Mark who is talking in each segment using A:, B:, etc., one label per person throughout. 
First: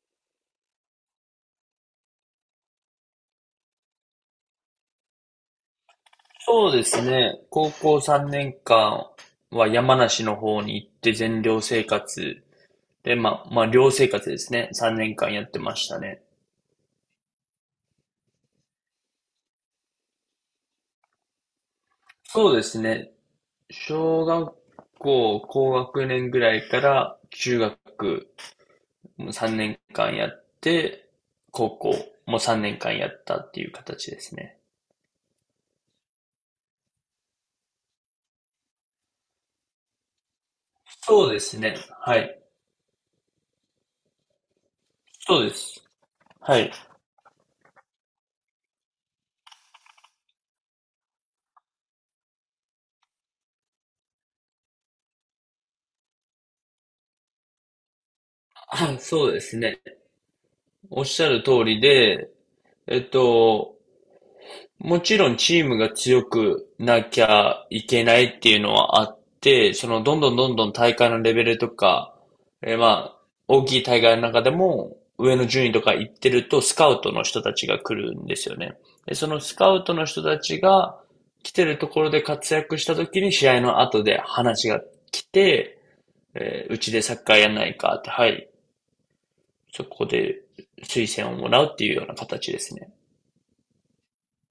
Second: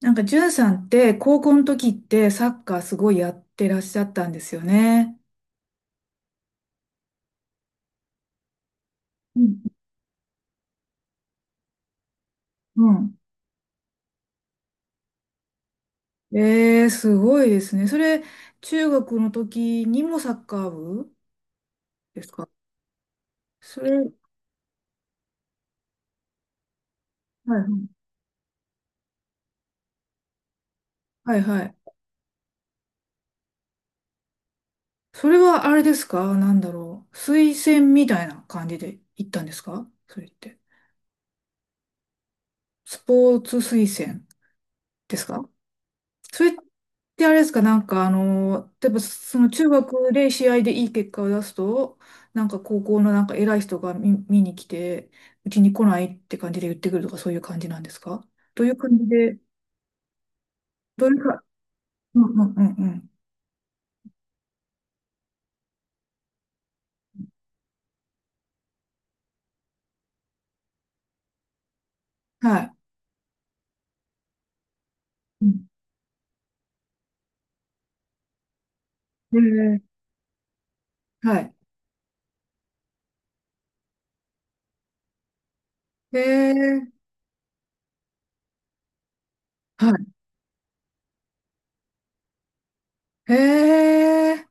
A: なんか、じゅんさんって、高校の時ってサッカーすごいやってらっしゃったんですよね。
B: そうですね。高校3年
A: う
B: 間
A: ん。
B: は山梨の方に行って全寮生活
A: う
B: で、
A: ん。
B: まあ寮生活ですね。3年間やってましたね。
A: えー、すごいですね。それ、中学の時にもサッカー部ですか？
B: そうですね。
A: それ、は
B: 小
A: い。
B: 学校高学年ぐらいから中学3年間やって、
A: はい。はい。は
B: 高
A: い。
B: 校も3年間やったっていう形ですね。
A: それはあれですか？なんだろう。推薦みたいな感じで行ったんですか、それって。
B: そうですね。はい。
A: スポーツ推薦です
B: そう
A: か？
B: です。
A: それっ
B: はい。
A: てあれですか、なんかあの、例えばその中学で試合でいい結果を出すと、なんか高校のなんか偉い人が見に来て、うちに来ないって感じで言ってくるとかそういう感じなんですか？どう いう感
B: あ、
A: じ
B: そう
A: で、
B: ですね。おっ
A: どうい
B: し
A: う
B: ゃ
A: か、
B: る通り
A: うん。う
B: で、
A: ん。うん。う
B: えっ
A: ん。
B: と、もちろんチームが強くなきゃいけないっていうのはあって、そのどんどんどんどん大会のレベルとか、
A: はい。
B: まあ、大きい大会の中でも上
A: う
B: の
A: ん。
B: 順位とか行ってるとスカウトの人たちが来るんですよね。で、そ
A: へ
B: のスカ
A: え。
B: ウトの人たちが
A: は
B: 来
A: い。
B: てるところで活躍した時に試合の後で話が来て、
A: へ
B: えーう
A: え。
B: ちでサッカーやんないかって、はい、そ
A: は
B: こで推薦をもらうっていうような形ですね。
A: い。へえ。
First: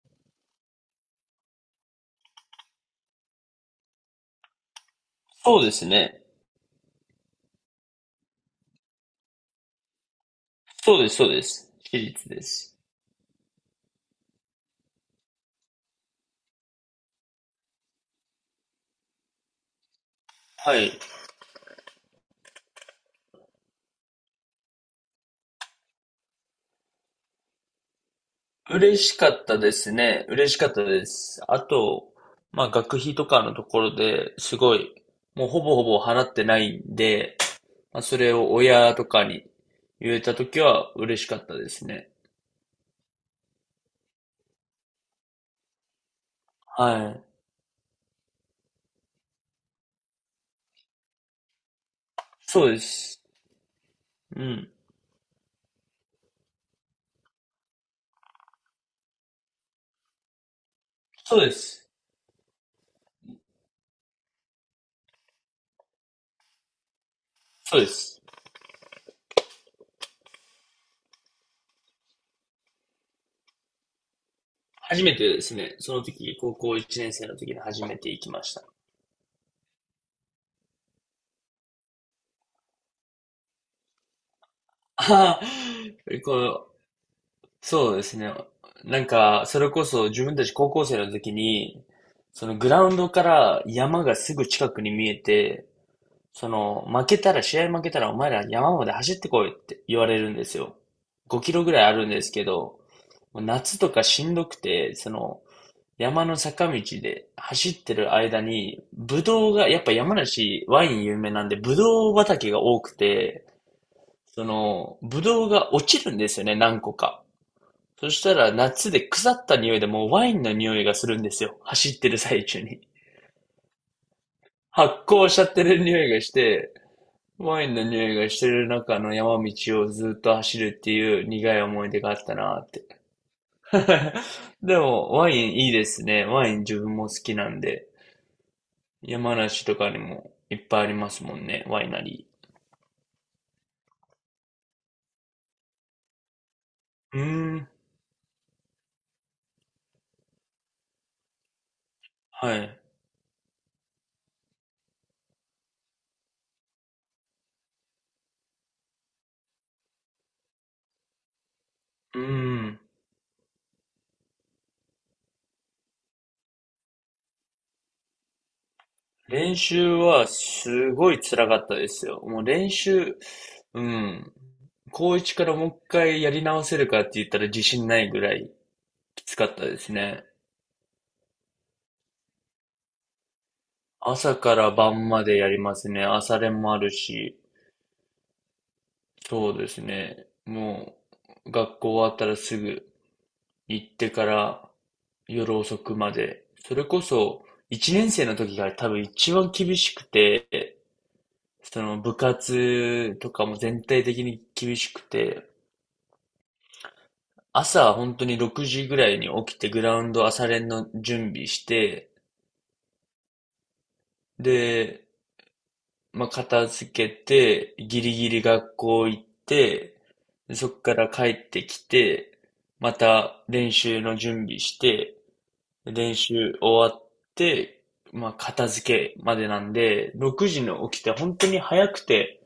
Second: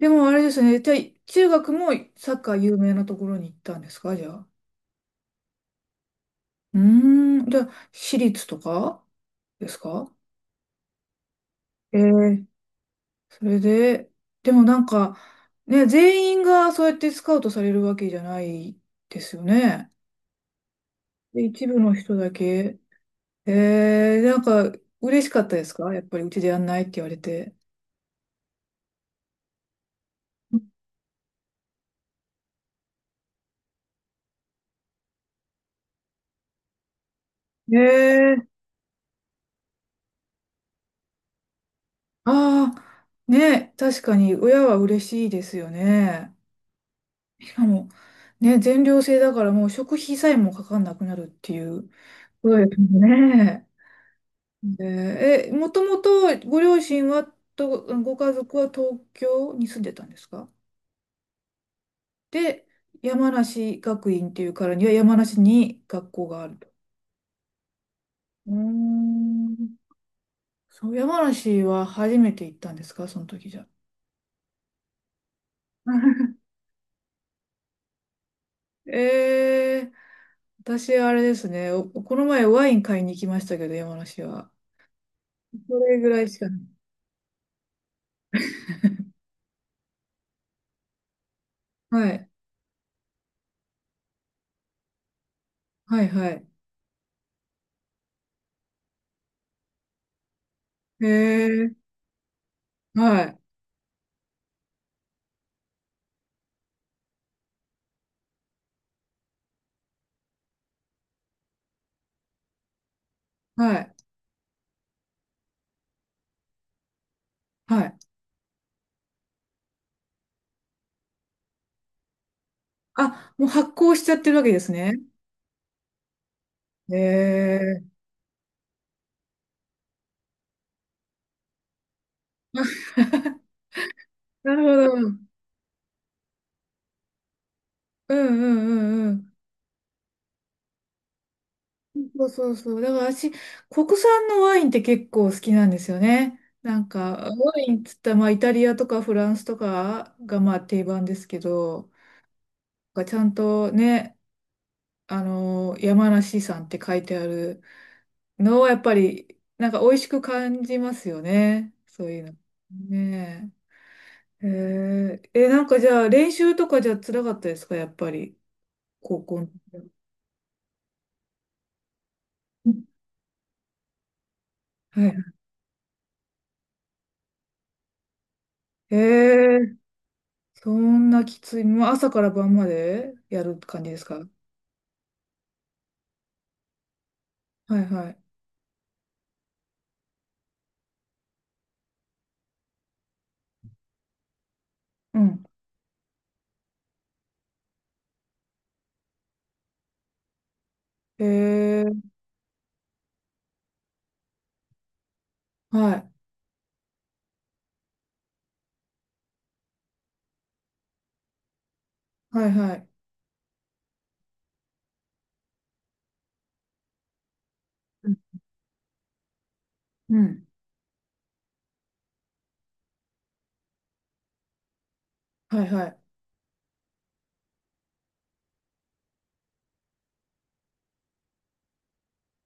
A: でもあれですね、じゃあ中学もサッカー有名なところに行ったんですか、じゃあ。
B: そうですね。
A: うーん、じゃあ私立とかですか？
B: そうです、そうです。私
A: え
B: 立で
A: え。
B: す。
A: それで、でもなんか、ね、全員がそうやってスカウトされるわけじゃないですよね。
B: はい。
A: で、一部の人だけ。えー、なんか、嬉しかったですか、やっぱりうちでやんないって言われて。
B: 嬉しかったですね。嬉しかったです。あと、まあ学費とかのところですごい、もうほぼほぼ払ってないんで、まあそれ
A: えー、
B: を親とかに言えたときは嬉しかったですね。
A: ああ、ね、確かに親は嬉しいですよね。
B: はい。
A: しかも、ね、全寮制だからもう食費さえもかかんなくなるっていうこと
B: そう
A: で
B: で
A: すもん
B: す。
A: ね。
B: うん。
A: えー、もともとご両親はと、ご家族は東京に住んでたんですか？
B: そうです。
A: で、山梨学院っていうからには山梨に学校があると。
B: そうです。
A: うーん。そう、山梨は初めて行ったんですか、その時じゃ。
B: 初めてですね。その時、高校1年生の時に初めて行きました。
A: えー、私あれですね、この前ワイン買いに行きましたけど、山梨は。
B: ああ、
A: それぐら いしかない。
B: こうそうですね。なんか、それこそ自分たち高校生の時に、
A: はい、
B: そのグラウンドから山がすぐ近くに見えて、
A: はい、はい。
B: その負けたら、試合負けたらお前ら山まで走ってこいって言われるんですよ。
A: え
B: 5キロぐ
A: ー、
B: らいあるんですけど、
A: はい、
B: もう夏とかしんどくて、その山の坂道で走ってる間に、ブドウが、やっぱ山梨ワイン有名なんで、ブドウ畑が多くて、
A: はい、
B: その、ブドウが落ちるんですよね、何個か。
A: はい。
B: そしたら夏で腐った匂いでもうワインの匂いがするんですよ。走ってる最中に。
A: あ、もう発酵しちゃってるわけですね。
B: 発酵しちゃってる匂いがして、ワイン
A: え
B: の
A: え。
B: 匂いがしてる中の山道をずっと走るっていう苦い思い出があったなーって。
A: なるほ
B: で
A: ど。う
B: も、
A: ん。
B: ワインいいですね。ワイン自分も好きなんで。
A: うん。うん。うん。
B: 山梨とかにもいっぱいありますもんね、ワイナ
A: そ
B: リ
A: うそうそう。だから私、国産のワインって結構好きなんですよね。なん
B: ー。うー
A: か、ワ
B: ん、
A: インっつったら、まあ、イタリアとかフランスとかがまあ定番ですけど、
B: はい。
A: なんかちゃんとね、あの、山梨産って書いてあるのはやっぱり、なんか美味しく感じますよね。そう
B: う
A: いうの。
B: ーん。
A: ねえ。へえ。え、なんかじゃあ練習とかじゃ辛かったですか、やっぱり、高校の
B: 練
A: 時は。
B: 習はすごい辛かったですよ。もう
A: う
B: 練
A: ん。
B: 習、うん。
A: はい。
B: 高一からもう一回やり直せるかって言ったら自信ないぐらい
A: え
B: きつかっ
A: え
B: た
A: ー。
B: ですね。
A: そんなきつい。もう朝から晩までやる感じですか？
B: 朝から晩までやりますね。朝練もあるし。
A: はい。はい。
B: そうですね。もう、学校終わったらすぐ行ってから
A: うん。
B: 夜遅くまで。それこそ、一年生の時が多分一番厳しくて、
A: ええ
B: その
A: ー。
B: 部活とかも全体的に厳しくて、
A: はい。
B: 朝は本当に6時ぐらいに起きて、グラウンド朝練の準備して、
A: はい。はい。
B: で、まあ、片付けて、ギ
A: う
B: リ
A: ん。
B: ギリ学校行って、
A: うん。
B: でそっから帰ってきて、また練習の準備して、
A: はい。は
B: 練習終わって、まあ、片付けまでなんで、6時に起きて本当に早くて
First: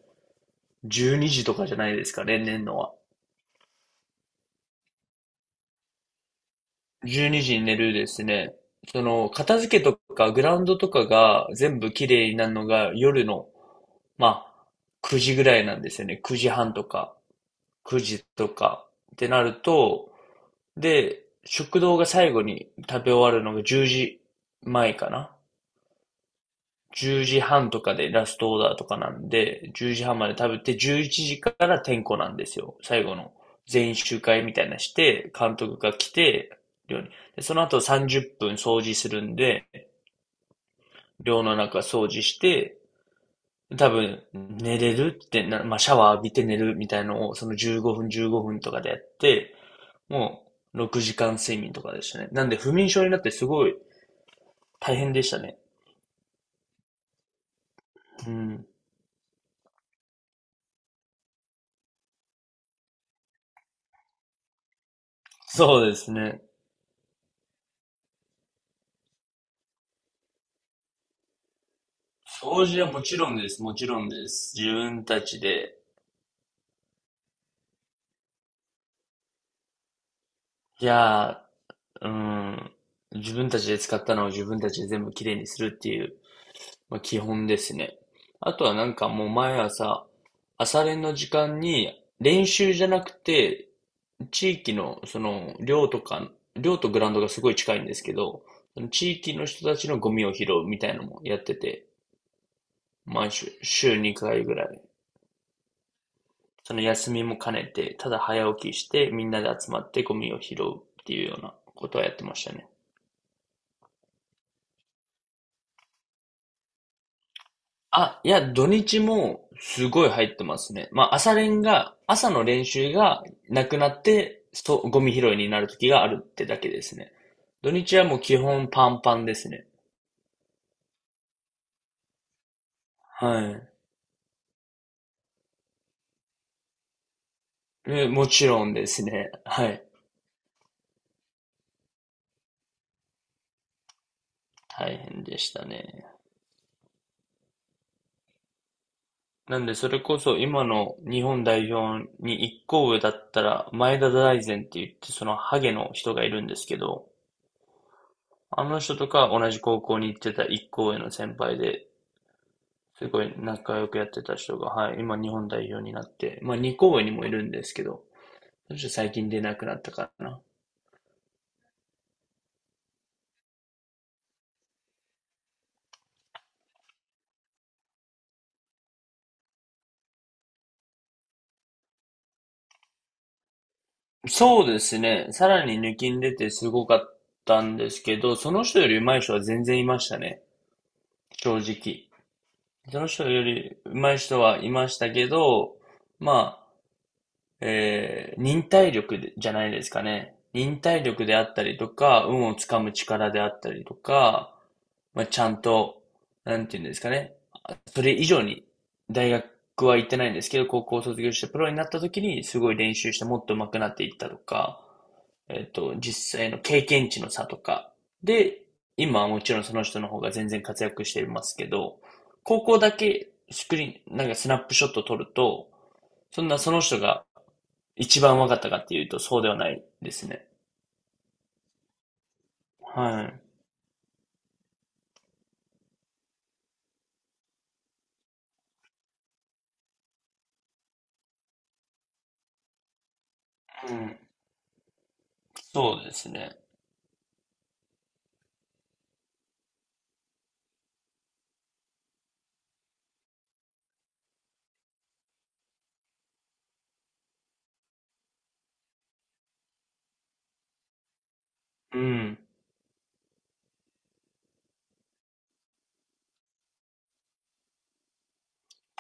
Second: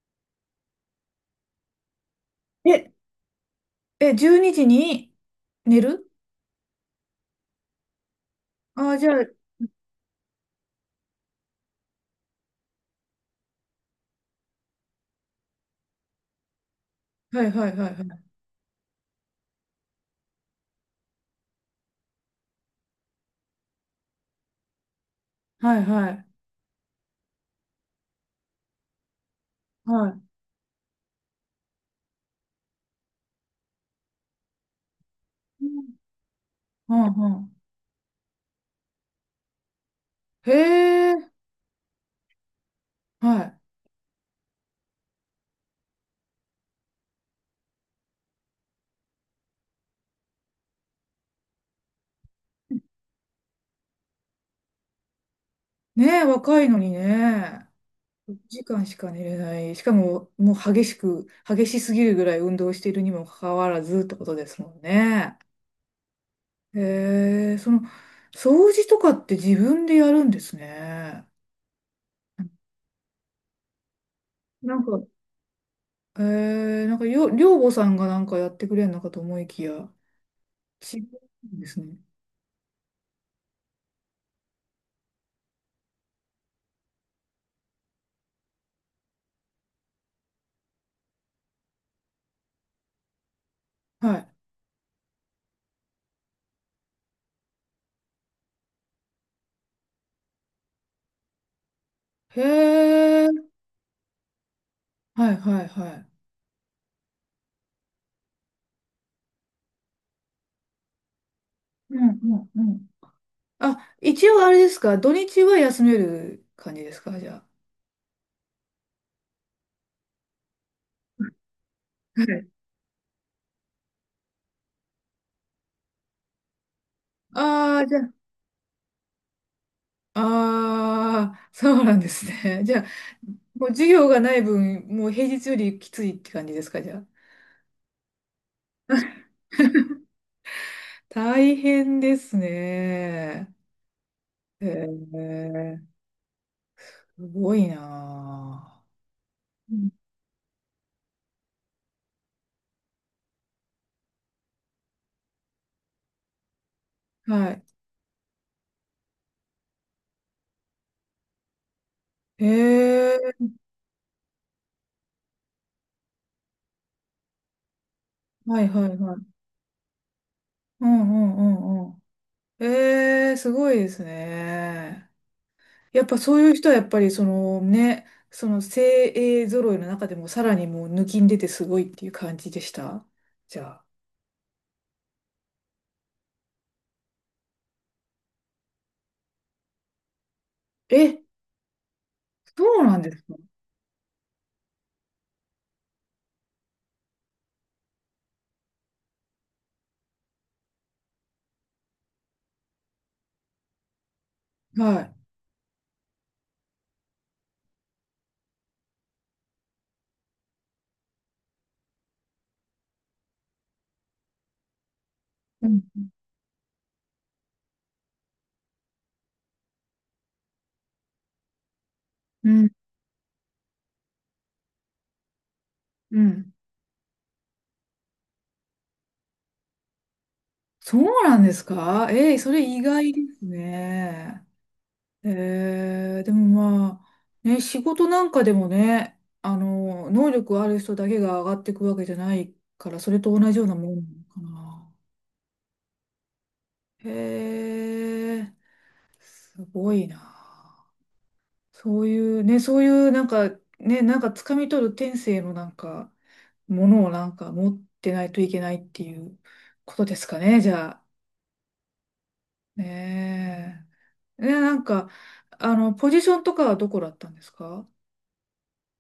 B: 12時とかじゃないですかね、例年
A: い。
B: の
A: え、
B: は。
A: え、12時にじに寝る。
B: 12時にじに寝るですね。
A: ああー、
B: そ
A: じゃあ、は
B: の、片付けとか、グラウンドとかが全部綺麗になるのが夜の、まあ、9時ぐらいなんですよね。9時半とか、
A: い。はい。はい。は
B: 9
A: い。
B: 時とかってなると、で、食堂が最後に食べ終わるのが10時前かな。
A: はい。はい。
B: 10時半とかでラストオーダーとかなんで、10時
A: は
B: 半
A: い。
B: まで食べて、11時から点呼なんですよ。最後の全員集会みたいなして、監
A: う
B: 督が
A: ん。
B: 来て、
A: う
B: 寮に。
A: ん。う
B: で
A: ん。
B: その後30分掃除するんで、
A: へえ、
B: 寮の中掃除して、
A: は
B: 多分寝れるってな、まあ、シャワー浴びて寝るみたいのを、その15分15分とかでやって、もう6時間睡眠とかでしたね。なんで不眠症になってすごい大変でしたね。
A: い。ねえ、若いのにね。
B: う
A: 1
B: ん。
A: 時間しか寝れない。しかも、もう激しく、激しすぎるぐらい運動しているにもかかわらずってことですもんね。
B: そうですね。
A: へえ、その、掃除とかって自分でやるんですね。
B: 掃除はもちろんです。もちろんです。自
A: なんか、
B: 分たちで。
A: えー、なんかよ、寮母さんがなんかやってくれるのかと思いきや、違
B: い
A: う
B: や
A: んですね。
B: ー、うん。自分たちで使ったのを自分たちで全部きれいにするっていう、まあ、基本ですね。あとはなんかもう毎朝、朝練の時間に練習じゃなくて、
A: はい。
B: 地域のその寮とか、寮とグラウンドがすごい近いんですけど、その地域の人たちのゴミを拾うみたいなのもやってて、
A: へえ、
B: 毎週、週2回ぐらい
A: はい。はい。はい。
B: その休みも兼ねて、ただ早起きして、みんなで集まってゴミを拾うっていうようなこ
A: う
B: とはやっ
A: ん。
B: てま
A: う
B: し
A: ん。
B: た
A: う
B: ね。
A: ん。あ、一応あれですか、土日は休める感じですか、じゃあ。
B: あ、いや、土日もすごい入ってますね。まあ、朝練が、
A: は
B: 朝の
A: い。
B: 練習がなくなって、そう、ゴミ拾いになる時があるってだけですね。土
A: ああ、じ
B: 日
A: ゃ
B: は
A: あ、
B: もう基本パンパンですね。
A: ああ、そうなんですね。じゃあ、
B: は
A: もう
B: い。
A: 授業がない分、もう平日よりきついって感じですか、じゃあ。
B: もちろんです ね。はい。
A: 大変ですね。へ
B: 大変でした
A: え、
B: ね。
A: すごいなあ。
B: なん
A: う
B: で、
A: ん。
B: それこそ今の日本代表に一個上だったら、前田大然って言って、そのハゲの人がいるんですけど、
A: はい。
B: あの人とか同じ高校に行ってた一個上の先輩で、
A: え
B: すごい
A: え、
B: 仲良くやってた人が、はい、今日本代表になって、まあ二個上にもいるんですけど、
A: はい。
B: そし
A: は
B: て
A: い。
B: 最
A: は
B: 近
A: い。
B: 出なくなったかな。
A: うん。うん。うん。うん。ええ、すごいですね。やっぱそういう人はやっぱりそのね、その精鋭揃いの中でもさらにもう抜きん出てすごいっていう感じでした。じゃあ。
B: そうですね、さらに抜きん出てすごかったんですけど、その人より上手い人は全然いましたね、
A: え、
B: 正直。
A: そうな
B: そ
A: ん
B: の
A: です
B: 人
A: か？
B: より上手い人はいましたけど、まあ、忍耐力でじゃないですかね。忍耐力であったりとか、運をつかむ力であったりとか、
A: はい。
B: まあ、ちゃんと、なんていうんですかね。それ以上に大学は行ってないんですけど、高校を卒業してプロになった時にすごい練習してもっと上手くなっていったとか、
A: うん。
B: 実際の経験値の差とか。で、今はもちろんその人の方が全然活躍していますけど、
A: う
B: 高
A: ん。
B: 校だけスクリーン、なんかスナップショット撮ると、
A: う
B: そん
A: ん。
B: なその人が一番分かったかっていうとそうではないですね。
A: そうなんですか？ええ、それ意外で
B: はい。
A: すね。えー、でもまあ、ね、仕事なんかでもね、あの、能力ある人だけが上がっていくわけじゃないから、それと同じようなも
B: う
A: んな
B: ん。
A: のかな。
B: そうですね。
A: へえ、すごいな。そういうね、そういうなんか、ね、なんか掴み取る天性のなんか、ものをなんか持ってないといけないっていうことですかね、じゃあ。
B: うん。
A: ねえ。ね、なんか、あの、ポジションとかはどこだったんですか？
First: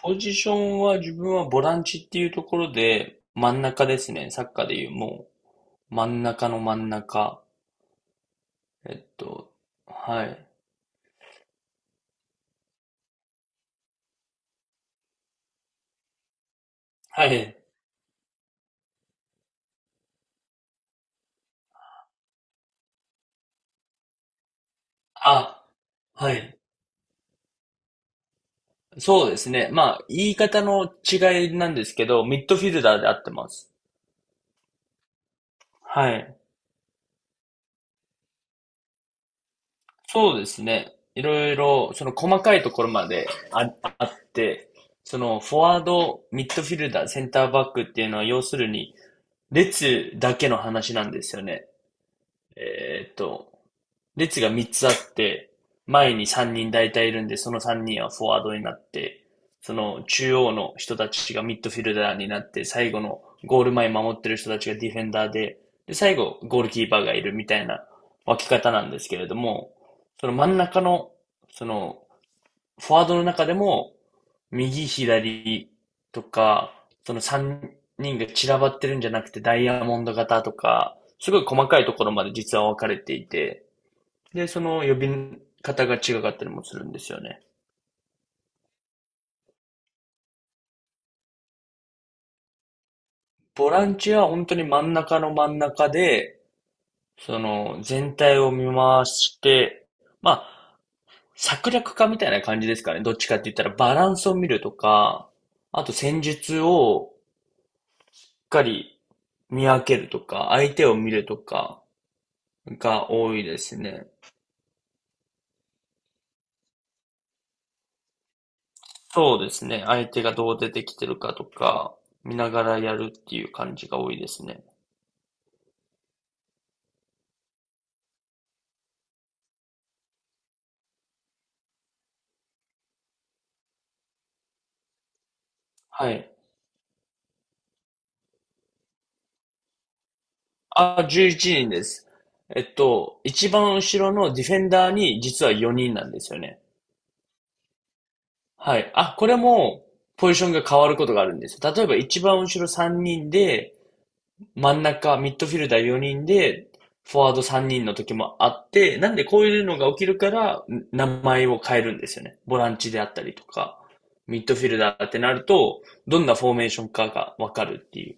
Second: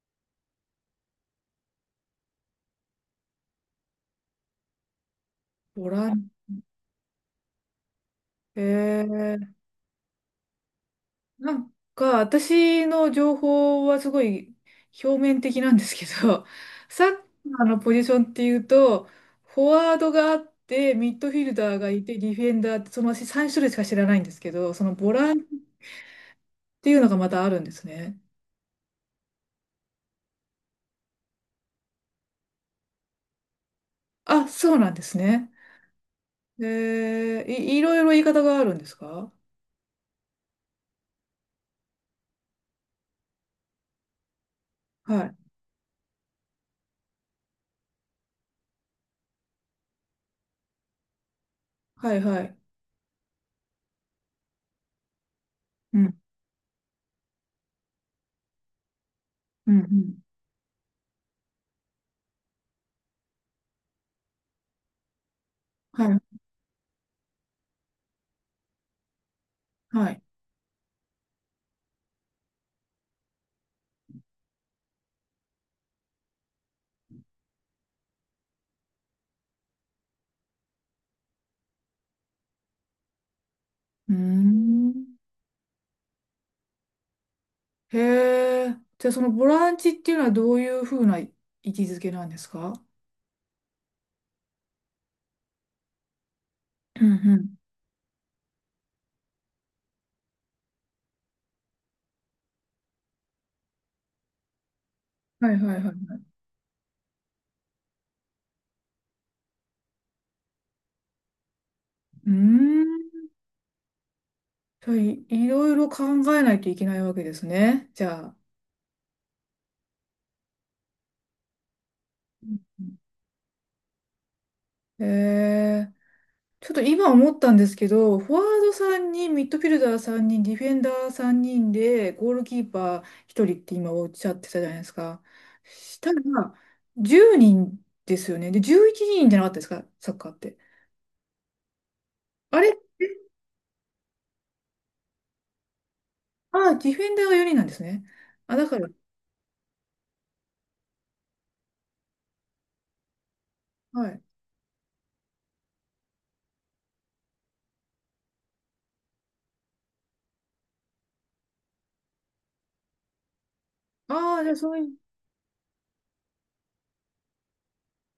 B: ポジションは自分はボランチっていうところで、真ん中ですね。サッカーでいう、も
A: ボ
B: う、真
A: ラ
B: ん
A: ン、
B: 中の真ん中。
A: へ
B: えっ
A: え。
B: と、はい。
A: なんか、私の情報はすごい表面的なんですけど、サッ
B: はい。
A: カーのポジションっていうと、フォワードがあって、ミッドフィルダーがいて、ディフェンダーって、その私3種類しか知らないんですけど、そのボランチ
B: あ、
A: っ
B: はい。
A: ていうのがまたあるんですね。
B: そうですね。まあ、言い方の違いなんですけど、ミッドフィルダーで合ってます。
A: あ、そうなんですね。
B: はい。
A: えー、いろいろ言い方があるんですか？
B: そうですね。いろいろ、その細かいところまであって、そ
A: はい。
B: のフォワード、ミッドフィルダー、センターバックっていうのは要するに、列だけの話なんですよね。
A: はい。はい。
B: えーっと、列が3つあって、
A: う
B: 前
A: ん、
B: に3人大体いるんで、その3人はフォワードになって、
A: う
B: そ
A: ん、う
B: の
A: ん。
B: 中央の人たちがミッドフィルダーになって、最後のゴール前守ってる人たちがディフェンダーで、で、
A: は
B: 最
A: い、
B: 後ゴールキーパーがいるみたいな分け方なんですけれども、
A: はい。
B: その真ん中の、そのフォワードの中でも、右、左とか、その3人が散らばってるんじゃなくて、ダイヤモンド型とか、すごい細かいところまで実は分かれていて、
A: うー
B: で、その呼び
A: ん。
B: 方が違かったりもするんですよね。
A: へえ。じゃあそのボランチっていうのはどういうふうな位置づけなんですか？
B: ボランチは本当に真ん中の真ん中で、
A: うん。う
B: そ
A: ん。
B: の全体を見回して、まあ、策略家みたいな感じですかね。どっちかって言ったらバランスを見るとか、
A: はい。はい。はい。
B: あ
A: は
B: と
A: い。
B: 戦術をかり見分けるとか、相手を見るとか
A: うー
B: が
A: ん。
B: 多いですね。
A: じゃあいろいろ考えないといけないわけですね。じゃあ。
B: そうですね。相手がどう出てきてるかとか、見
A: う
B: な
A: ん。
B: がらやるっていう感じが多いですね。
A: えー、ちょっと今思ったんですけど、フォワード3人、ミッドフィルダー3人、ディフェンダー3人で、ゴールキーパー1人って今おっしゃってたじゃないですか。し
B: は
A: たら、
B: い。
A: 10人ですよね。で、11人じゃなかったですか、サッカーって。
B: あ、11人です。
A: あ
B: えっ
A: れ、
B: と、一番後ろのディフェンダーに実は4人なんですよ
A: あ
B: ね。
A: あ、ディフェンダーが4人なんですね。あ、だ
B: は
A: から、
B: い。あ、これもポジションが変わることがあるんです。例えば一番後ろ3人で、
A: はい。
B: 真ん中、ミッドフィルダー4人で、フォワード3人の時もあって、なんでこういうのが起きるから、名前を変えるんですよね。ボランチであったりとか、
A: ああ、
B: ミッ
A: じゃ
B: ド
A: あ
B: フィ
A: そう
B: ル
A: い
B: ダ
A: う、
B: ーってなると、どんなフォーメーションかがわかるっていう。